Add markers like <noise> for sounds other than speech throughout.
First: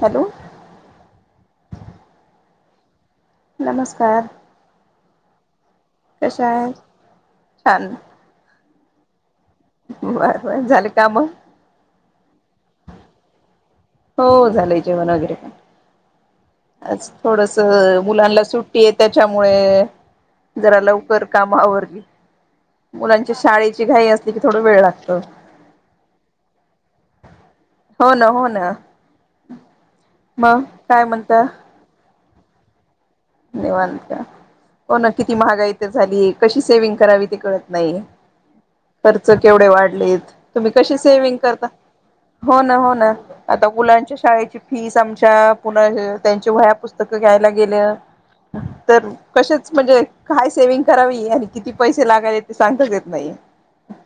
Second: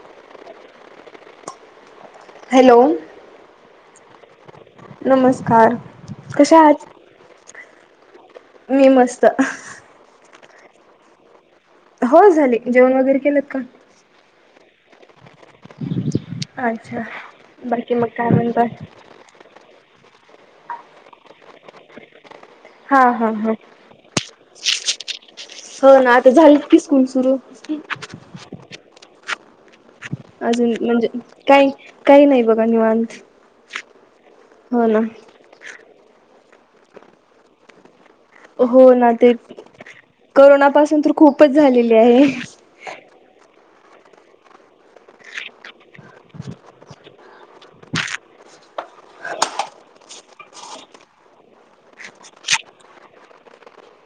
Hello hello नमस्कार नमस्कार कशा आहे छान मी मस्त बर बर झाले का मग हो झाली जेवण वगैरे केलंत का हो झालंय जेवण वगैरे पण अच्छा आज थोडस बाकी मग काय मुलांना म्हणताय? सुट्टी आहे त्याच्यामुळे जरा लवकर कामावरगे हा हा मुलांची हा शाळेची घाई असली की थोडं वेळ लागत हो ना आता झालं की स्कूल सुरू हो ना हो ना मग अजून काय म्हणजे म्हणता काही काही नाही बघा निवां हो ना किती महागा इ तरर झाली कशी सेव्हंग करावी ते कळत नाही हो ना खर्च ते केवढे वाढलेत करोना तुम्ही कशी पासून तर सेविंग खूपच करता झालेली आहे. हो ना हो ना आता मुलांच्या शाळेची फीस आमच्या पुन्हा त्यांची वया पुस्तकं घ्यायला गेलं ह तर कसेच म्हणजे काय सेविंग करावी आणि किती पैसे लागायले ते सांगताच येत नाही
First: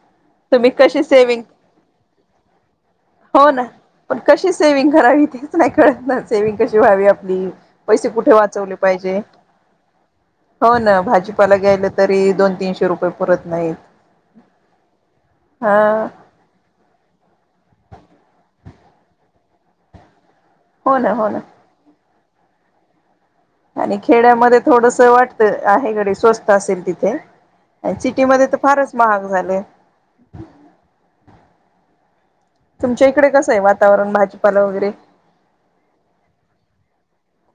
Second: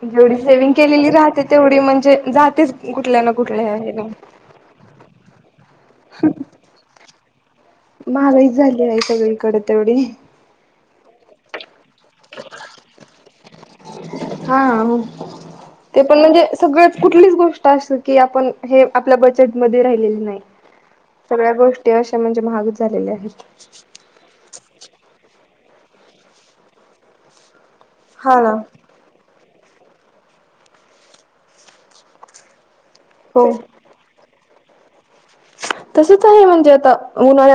जेवढी तुम्ही सेव्हंग कशी केलेली सेविंग राहते तेवढी म्हणजे जातेच कुठल्या ना हो कुठल्या हे पण कशी सेविंग करावी तेच नाही कळत ना सेविंग कशी व्हावी आपली पैसे कुठे महागाई झाली वाचवले आहे हिे सगळीकडे तेवढी हो ना भाजीपाला ग्यायला तरी दोन तीनशे रुपये परत नाहीत हा ते हा पण म्हणजे सगळ कुठलीच गोष्ट अस की आपण हे आपल्या बजेटमध्येध्ये राहिलेले नाही हो ना हो ना सगळ्या गोष्टी अशा म्हणजे महागच झालेल्या आहेत आणि खेड्यामध्ये थोडस वाटतं आहेकडे स्वस्त असेल तिथे सिटी हा मध्ये ना तर फारच महाग झाले तुमच्या इकडे हो. कसं आहे वातावरण भाजीपाला वगैरे तसच आहे म्हणजे आता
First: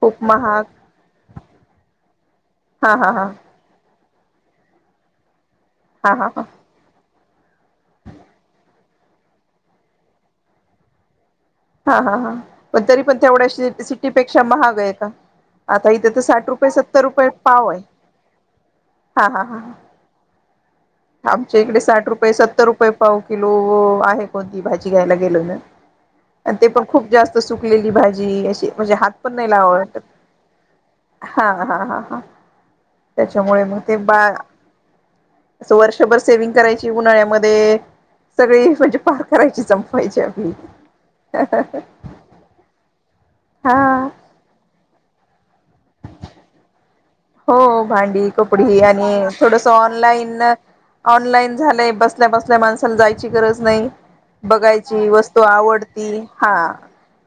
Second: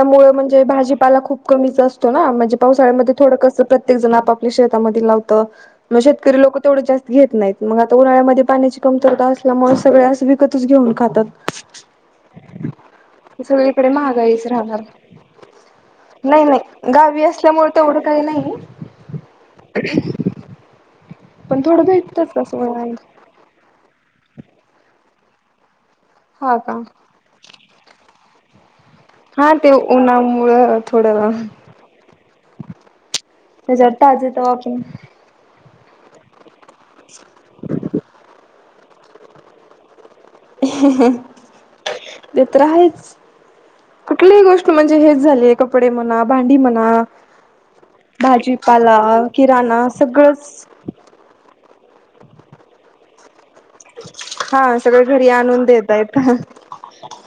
खूप म्हणजे महाग भाजीपाला खूप कमीच असतो ना म्हणजे हा हा पावसाळ्यामध्ये हा थडं कसं प्रत्ये जण आप शेतामध्ये लावत म हा हा शेतकरी हा लोक तेवढ जास्त घेत नाहीत मग आ उन्हाळ्यामध्ये पाण्याची कमरता असल्यामुळे सगळे असं विकतच घेऊन खातात. हा हा हा पण तरी पण तेवढ्या सगळीकडे सिटीपेक्षा महागाईच राहणार. महागे का? आता इथे तर नाही साठ रुपये नाही सत्तर गावी रुपये असल्यामुळे पावे. तेवढं काही नाही हा हा ह ह. आमच्या पण इकडे थोडं साठ रुपये भेटतच असं सत्तर रुपये मला. पाव किलो आहे. कोणती भाजीयला गेलो ना हा ते का. पण खूप जास्त सुकली भाजी अशी म्हणजे हात पण नाही हा ते लावां वाटत उन्हामुळं थोडं हा हा हा ह. त्याच्यामुळे मग त्याच्यावर ते बा ताजे तवा आपण अस वर्षभर सेव्हंग करायची उन्हाळ्यामध्ये सगळी म्हणजे पार करायची संपवायची आपली ते तर आहेच. हा कुठलीही गोष्ट म्हणजे हेच झाली कपडे म्हणा भांडी म्हणा हो भांडी कपडी भाजीपाला आणि थोडस किराणा ऑनलाईन सगळंच ऑनलाईन झालंय. बसल्या बसल्या माणसाला जायची गरज नाही हा सगळं बघायची घरी वस्तू आणून आवडती देतायत हा.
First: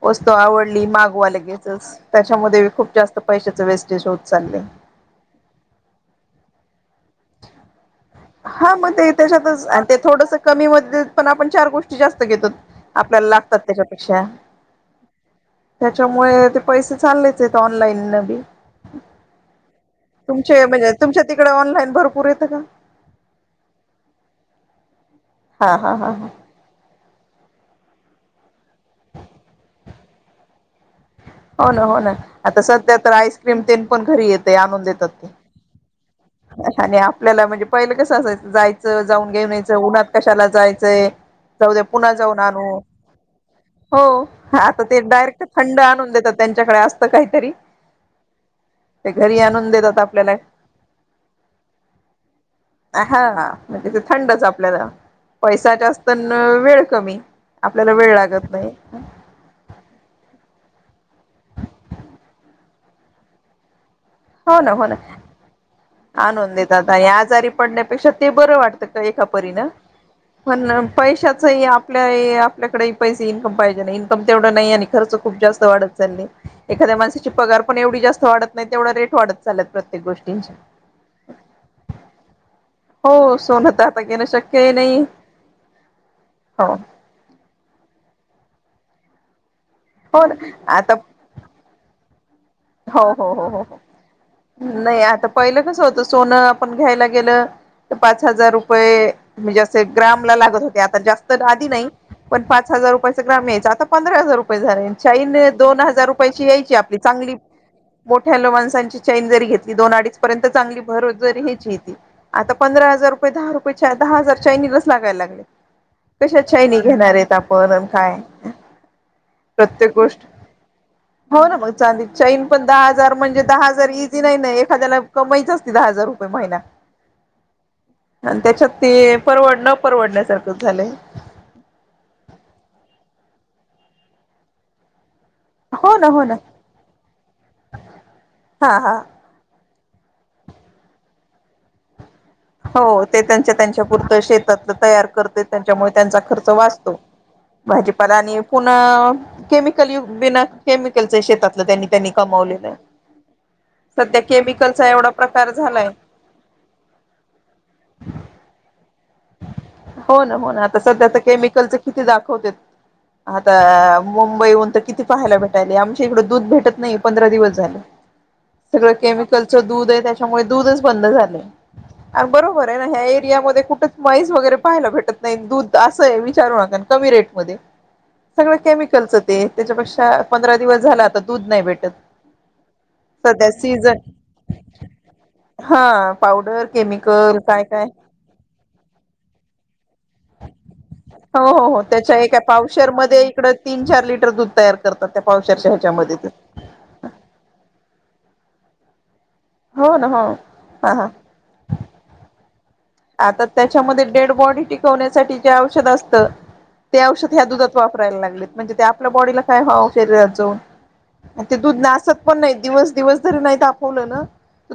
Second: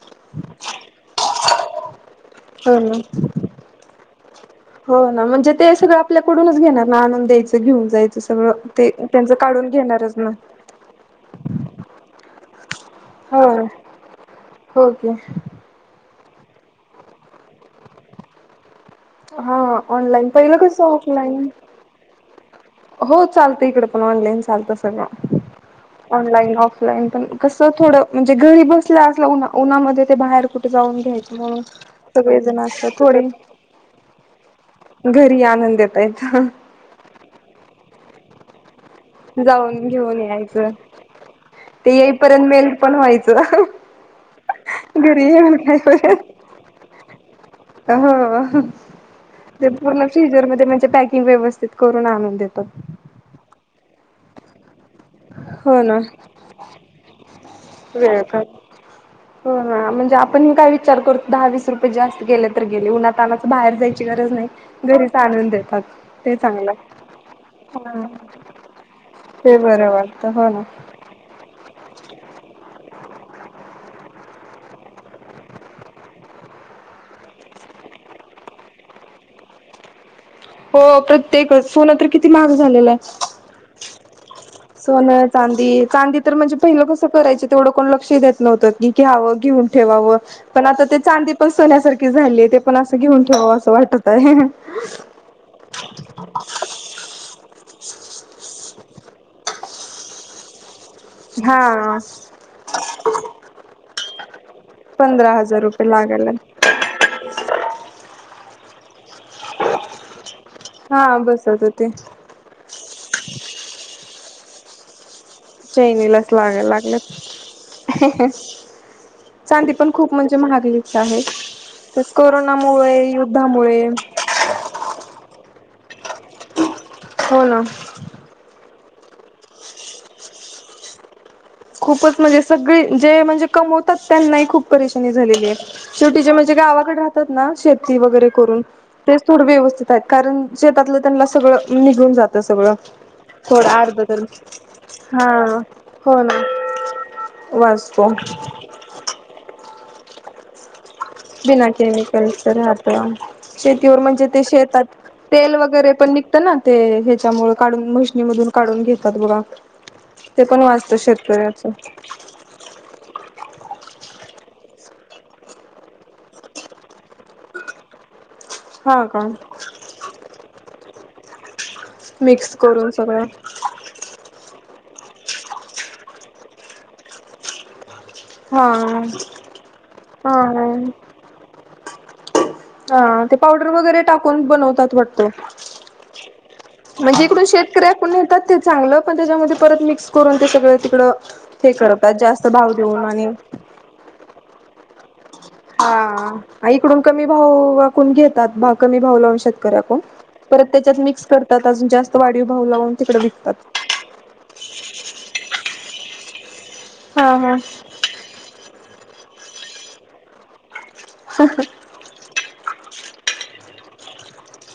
वस्तू आवडली मागवाला लगेच. चच त्याच्यामध्ये हो खूप ना जास्त पैशाच वेस्टेज होत चालये. हो ना म्हणजे ते सगळं आपल्याकडूनच घेणार ना आनंद द्यायचं घेऊन जायचं. सगळं हा मग ते त्यांचं त्याच्यातच काढून ते घेणारच ना थोडस कमी म पण आपण चार गोष्टी जास्त घेतोत. आपल्याला हो लागतात त्याच्यापेक्षा हो की त्याच्या मुळे ते पैसे चाललेच आहेत ऑनलाईन न बी. हा ऑनलाईन पहिलं तुमचे कसं म्हणजे तुमच्या ऑफलाईन तिकडे ऑनलाईन भरपूर येतं का? हो चालतं इकडे पण ऑनलाईन चालतं सगळं. हा हा हा हा ऑनलाईन ऑफलाईन पण कस थोडं म्हणजे घरी बसल्या असल्या उन्हा उन्हामध्ये ते बाहेर कुठे जाऊन घ्यायच हो ना हो ना आता सध्या तर आईस्क्रीम तेन पण घरी येते आणून देतात ते. घरी आणून देतायत आणि आपल्याला म्हणजे पहिलं कसं असायचं जाय जाऊन घेऊन यायचं उन्हात घेऊन कशाला यायचं जायचंय. जाऊद्या ते पुन्हा जाऊन येईपर्यंत आणू मेल्ट पण व्हायचं हो आता ते घरी डायरेक्ट येऊन थंड आणून देतात. खाईपर्यंत त्यांच्याकडे असत काहीतरी. हो ते घरी ते आणून देतात पूर्ण आपल्याला. फ्रीजर मध्ये म्हणजे पॅकिंग व्यवस्थित करून आणून देतात हा. म्हणज ते थंडच आपल्याला पैसा हो ना जास्त वेळ कमी. आपल्याला वेळ लागत कामी. नाही हो म्हणजे आपण ह काही चार करतो दहा वीस रुपये जास्त गेले तर गेले उन्हातानाच बाहेर जायच हो ना हो ना ते आनून चांगलं देतात आणि आजारी हा पडण्यापेक्षा ते बर वाटत. एका परी ते बरं वाटतं हो ना. पण पैशाच आपल्या आपल्याकडे ईकम पाहिजे ना इकमव तेवढं नाही आणि खर्च खूप जास्त वाढत चाले एखा्या माणसाची पगार पण एवढी जास्त वाढत नाही तेवढ रेटढत चालत प्रत्येक गोष्ट हो प्रत्येकच सोन तर किती महाग झालेलय. हो सोनं तर आता घेणं शक्यही नाही सोन, चांदी चांदी तर म्हणजे हो पहिलं कसं करायचं तेवढं कोण लक्ष द्याय न्हत की घ्यावं घेऊन ठेवावं हो ना पण आता ते चांदी पण सोन्यासारखी झालीय. हो हो हो हो हो नाही आता पहिलं कस होतं सोनं आपण घ्यायला गेलं. पाच हजार रुपये म्हणजे असे ग्राम ला लागत होते. आता जास्त आधी नाही हा पण पाच हजार रुपया ग्राम यायच आता पंधरा हजार रुपये झाले पंधरा चाईन दोन रुपये हजार लागायला रुपयाची यायची आपली चांगली, मोठ्या ल्या माणसांची चईन जरी घेतली दोन अडीच पर्यंत चांगली हा बसत होते. भरर्याची आता पंधरा हजार दहा रुपयाची दहा हजार चाैनीलाच लागायला लागले चैनीलाच कशा लागायला चाैनी लागलेत. घेणारेत आपणण काय? चांदी पण प्रत्येक खूप गोष्ट म्हणजे महागलीच आहे. हो ना मग चांदी तेच चैन पण दहा कोरोनामुळे हजार म्हणजे दहा युद्धामुळे हजार इझी नाही ना एखाद्याला कमाईच असते दहा हजार रुपये महिना. हो ना आणि त्याच्यात ते परवड न परवडण्यासारखंच झालंय खूपच म्हणजे सगळी जे म्हणजे कमवतात त्यांनाही खूप परेशानी झाली हो ना हो शेवटी ना म्हणे गावाक राहतात शेती वगैरे करून हा हा तेथोड व्यवस्थित कारण शेतातलं त्यांना सगळं निघून जात हो ते त्यांच्या त्यांच्या पुुरतं शेतात तयार हा करते त्यांच्यामुळे त्यांचा हो ना. खर्च वाचतो भाजीपाला आणि पुणे केमिकल शेतातलं बिना त्यांनी त्यांनी केमिकल्चर कमावलेलं आहे. आता शेतीवर सध्या म्हणजे ते शेतात केमिकलचा एवढा प्रकार तेल झालाय. वगैरे पण निघत ना ते हच्यामुळे काढून मशनीमधून काढून घेत हो ना हो ना आता सध्या तर शेतकऱ्याच केमिकलच किती दाखवते आता मुंबई उंत किती पाहायला भेटायला आमच्या इकडं दूध भेटत नाही पंधरा दिवस झालं सगळं हा का केमिकलचं दूध आहे त्याच्यामुळे दूधच बंद झालंय आणि मिक्स बरोबर आहे ना करून ह्या सगळं एरियामध्ये कुठे मैज वगैरे पाहायला भेटत नाही दूध असंय विचारू नका कमी रेट मध्ये सगळ हा. केमिकलस ते त्याच्यापेक्षा पंधरा दिवस हा झाला आता दूध नाही भेटत सध्या पावडर सीझन वगरे टाकून बनतात हा पावडर म्हणजे केमिकल इड काय काय शेतकऱ्या पण येतात ते चांगलं पण त्याच्यामध्ये परत मिक्स करून ते सगळ तिकडं हो हो हे हो करतात त्याच्या एका जास्त भाव पावशर देऊन मध्ये आणि इकड तीन चार लिटर दूध तयार करतात त्या पावशरच्या ह्याच्यामध्ये ते हा इकडून कमी भाव वाकून घेतात भा कमी भाव लाव शक त्या हो मव ना हो हा हा आता त्याच्यामध्ये डेड बॉडी टिकवण्यासाठी जे औषध असत हा औषध ह्या हा दुधात वापरायला लागलेत म्हणजे आपल्या बॉडीला काय व्हावं शरीराच ते दूध नासत पण नाही दिवस दिवस तरी नाही तापवलं ना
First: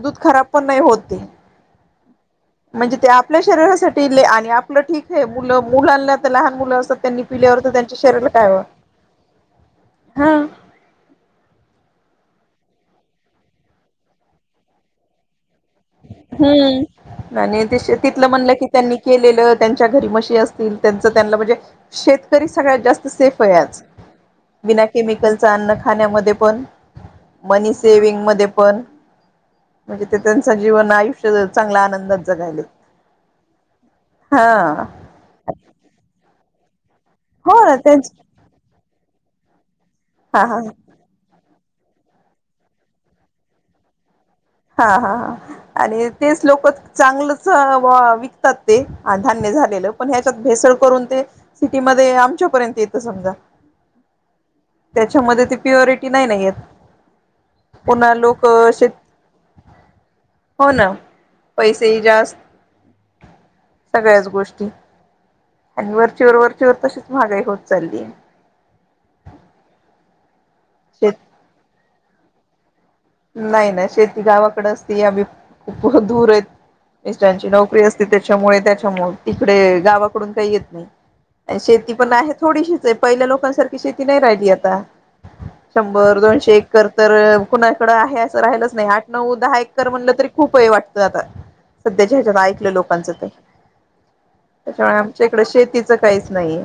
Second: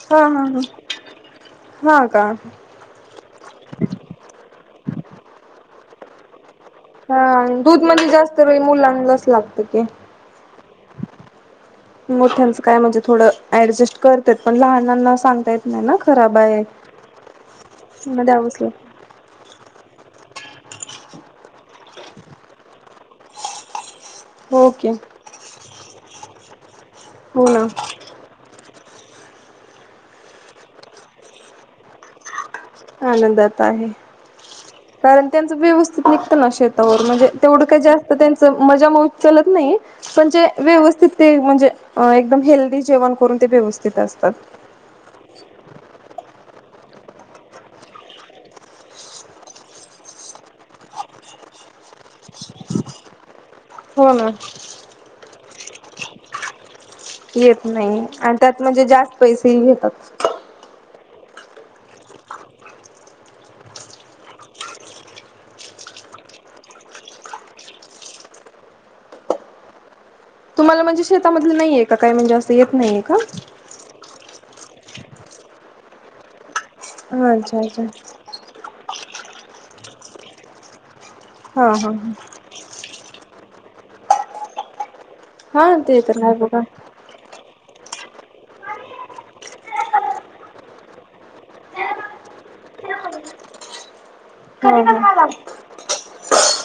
दूध हा हा खराब पण नाही होत ते ह का म्हणजे ते आपल्या शरीरासाठी आणि आपलं ठीक आहे मुलं मुलांना तर लहान मु अस त्यांनी हा पिल्यावर दूध त्यांच्या म्हणजे शरीरा जास्त काय वेळ मुलांनाच लागतं की हा <unintelligible> मोठ्यांचं काय म्हणजे थोडं ऍडजस्ट करतत पण लहानांना सांगतायत हम्म आणि मग तिथलं म्हणलं द्यावंच की लागतं त्यांनी केलेलं त्यांच्या घरी मशी असतील त्यांच त्यांना म्हणजे शेतकरी सगळ्यात जास्त सेफ आहे आज हो विना की हो केमिकलच अन्न खाण्यामध्ये पण ना मनी सेविंग म पण म्हणजे ते त्यांच जीवन आयुष्य चांगला आनंदात जगायले आनंदात आहे हा कारण त्यांच व्यवस्थित निघतं ना शेत म्हणजे हो तेवढं ना काही जास्त त्यांच मजा मग उचलत नाही हा पणजे हा व्यवस्थित ते म्हणजे एकदम हेल्दी जेवण करून ते व्यवस्थित असतात हा हा ह आणि तेच लोक चांगलं विकतात ते धान्य झालेलं पण ह्याच्यात भेसळ करून ते सिटी मध्ये आमच्यापर्यंत येत समजा हो ना त्याच्यामध्ये ती प्युरिटी नाही नाही आहेत येत नाही आणि त्यात म्हणजे जास्त पैसेही घेतात हो पैसेही जास्त सगळ्याच गोष्टी आणि वरचीवर वरचीवरर तशीच महागाई होत चालली तुम्हाला म्हणजे शेत शेतामधले नाहीये काय म्हणजे असं येत नाहीय नाही नाही शेती गावाकडे असती आम्ही खूप दूर आहेत हा मिांची अच्छा नोकरी अच्छा असते त्याच्यामुळे त्याच्यामुळे तिकडे गावाकडून काही येत नाही हा हा शेती पण आहे थोडीशीच आहे पहिल्या लोकांसारखी शेती नाही राहिली आता हा हा ते शंभर तर आहे दोनशे बघा. एककर तर इ आहे असं राहिलंच नाही आठ नऊ दहा एकर म्हणलं तरी खूप हे वाटतं आता सध्याच्या्याच्यात ऐकलं लोकांचं ते हा हा त्याच्यामुळे हा आमच्या इकडं शेतीचं काहीच नाहीये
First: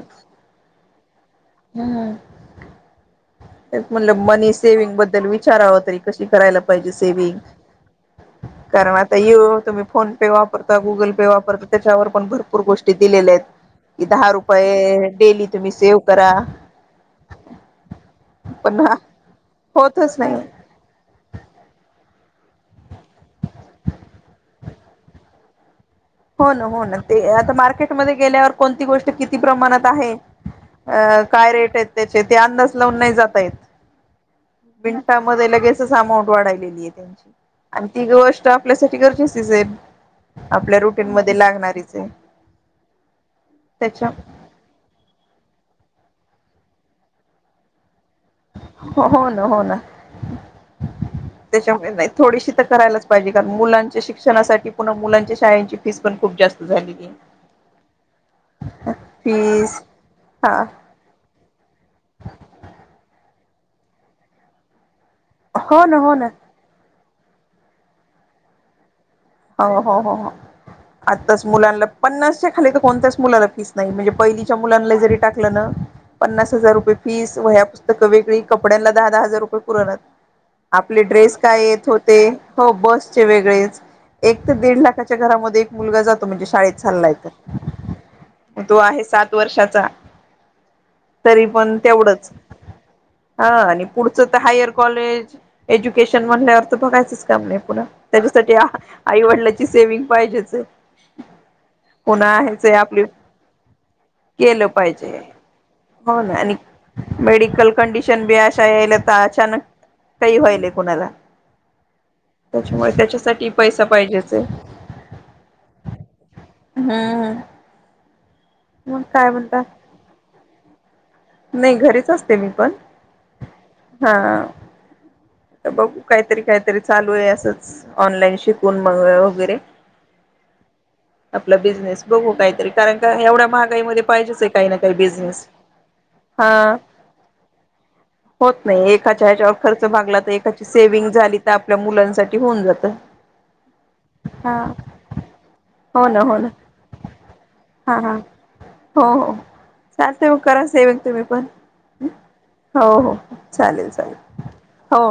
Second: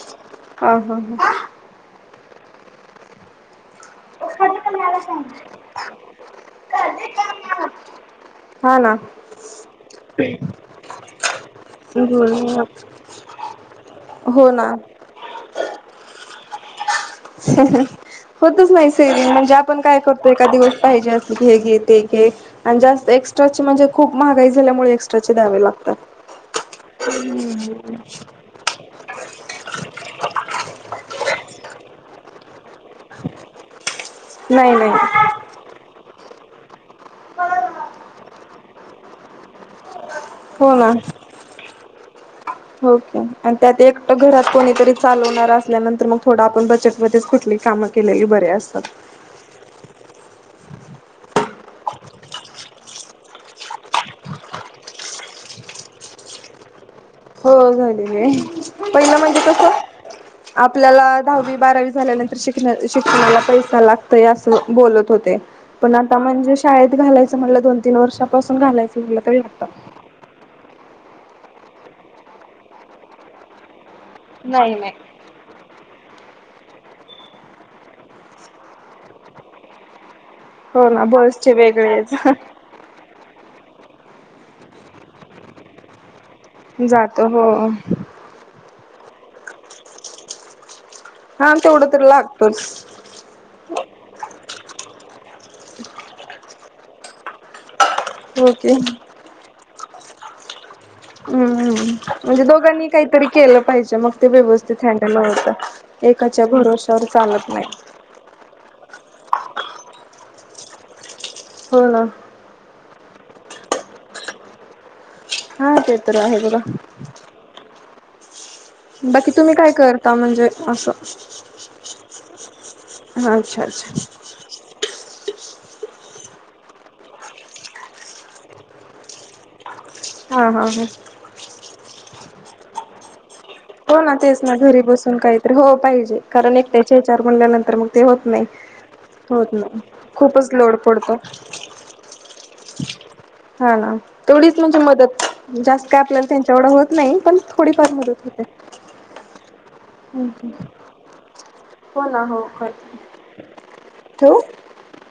ह ह ह म्हणलं मनी सेविंग बद्दल विचारावं तरी कशी करायला पाहिजे सेविंग हा कारण ना. आता ये तुम्ही फोन पे वापरता गुगल पे वापरता त्याच्यावर पण भरपूर गोष्टी दिलेल्या आहेत क दहा हो ना रुपये डेली तुम्ही सेव रा. होतच नाही सैरी म्हणजे आपण काय होतच करतो नाही. एखा दिवस पाहिजे अस हे घे ते घे आणि जास्त एक्स्ट्राचे म्हणजे खूप महागाई झाल्यामुळे एक्स्ट्राचे द्यावे लागतात हो ना हो ना ते आता मार्केटमध्ये गेल्यावर कोणती गोष्ट किती प्रमाणात आहे अ काय रेट आहेत त्याचे ते अंदाज लावून नाही जातय नाही नाही मिनटामध्ये लगेच अंट वाढलेली आहे त्यांची आणि ती गोष्ट आपल्यासाठी गरजच हो आपल्या रुटीन मध्ये लागणारीच आहे होके आणि त्यात त्याच्या एकट घरात कोणीतरी चालवणार ल्यानंतर मग थोड आपण बचतमध्येध्ये कुठली कामं केलेली बरे असतात हम त्याच्यामुळे थोडीशी तर करायलाच पाहिजे कारण मुलांच्या शिक्षणासाठी पुन्हा मुलांच्या शाळेची फीस पण खूप जास्त झालेली हो झाडी पहिलं म्हणजे कसं फीस हा आपल्याला दहावी बारावी झाल्यानंतर शिक शिकण्याला पै लागतय अस बोलत होते हो पण ना हो आता ना म्हणजे शाळेत घालाचं म्हट दो तीन वर्षापून घालायचं म्हटलं तरी लागतं. हो हो हो हो आत्ताच मुलांना पन्नासच्या खाली तर कोणत्याच मुलाला फीस नाही म्हणजे पहिलीच्या नाही नाही. मुलांना जरी टाकलं ना पन्नास हजार रुपये फीस व ह्या पुस्तकं वेगळी कपड्यांला दहा दहा हजार रुपये पुरण हो आपले ना ड्रेस बसचे काय येत वेगळेच होते हो बस वेगळे एक दड लाखाच्या घरामध्ये मुलगा जात तो म्हणजे शाळेत चाललाय जातो हो. तर तो आहे सात वर्षाचा तरी हा पण तेवढं तर तेवढंच लागतोच. हा पुढचं तर हायर कॉलेज एज्युकेशन म्हणल्या अर्थ बघायचंच काम नाही पुढ त्याच्यासाठी ओके. आईवडिलाची सेवि्हंग पाहिजेच हम्मम पुन्हा म्हणजे ह्याच दोघांनी आपली काहीतरी केलं पाहिजे मग ते केलं व्यवस्थित पाहिजे हडला होतं हो ना एकाच्या आणि भरोश्यावर चालत नाही. मेडिकल कंडिशन बी अशा याला अचानक काही व्हाल कुणाला हो ना त्याच्यामुळे त्याच्यासाठी पैसा पाहिजेच आहे हा ते तर आहे बघ हम्म मग बाकी तुम्ही म्हणता काय करता म्हणजे असं नाही घरीच असते मी पण अच्छा अच्छा हा बघू काहीतरी काहीतरी चालू आहे असंच ऑनलाईन शिकून मग वगैरे हा हा हा आपला बिझनेस बघू काहीतरी कारण का एवढ्या हो महागाईमध्ये ना पाहिजेच तेच आहे काही ना घरी काही बसून बिझनेस काहीतरी हो पाहिजे हा कारण एकट्याचे विचार म्हणल्यानंतर मग ते होत नाही एकाच्या ह्याच्यावर होत नाही खर्च भागला तर खूपच एका लोड पडतो सेव्हीग आपल्या मुलांसाठी होऊन जात हा ना तेवढच हा म्हणजे मदत जास्त काय हो ना आपल्याला हो ना त्यांच्या एवढं होत नाही पण थोडीफार हा हा मदत होते हो हो स ते करा सेव तुमही पण हो ना हो हो चालेल ठेवू चालेल हो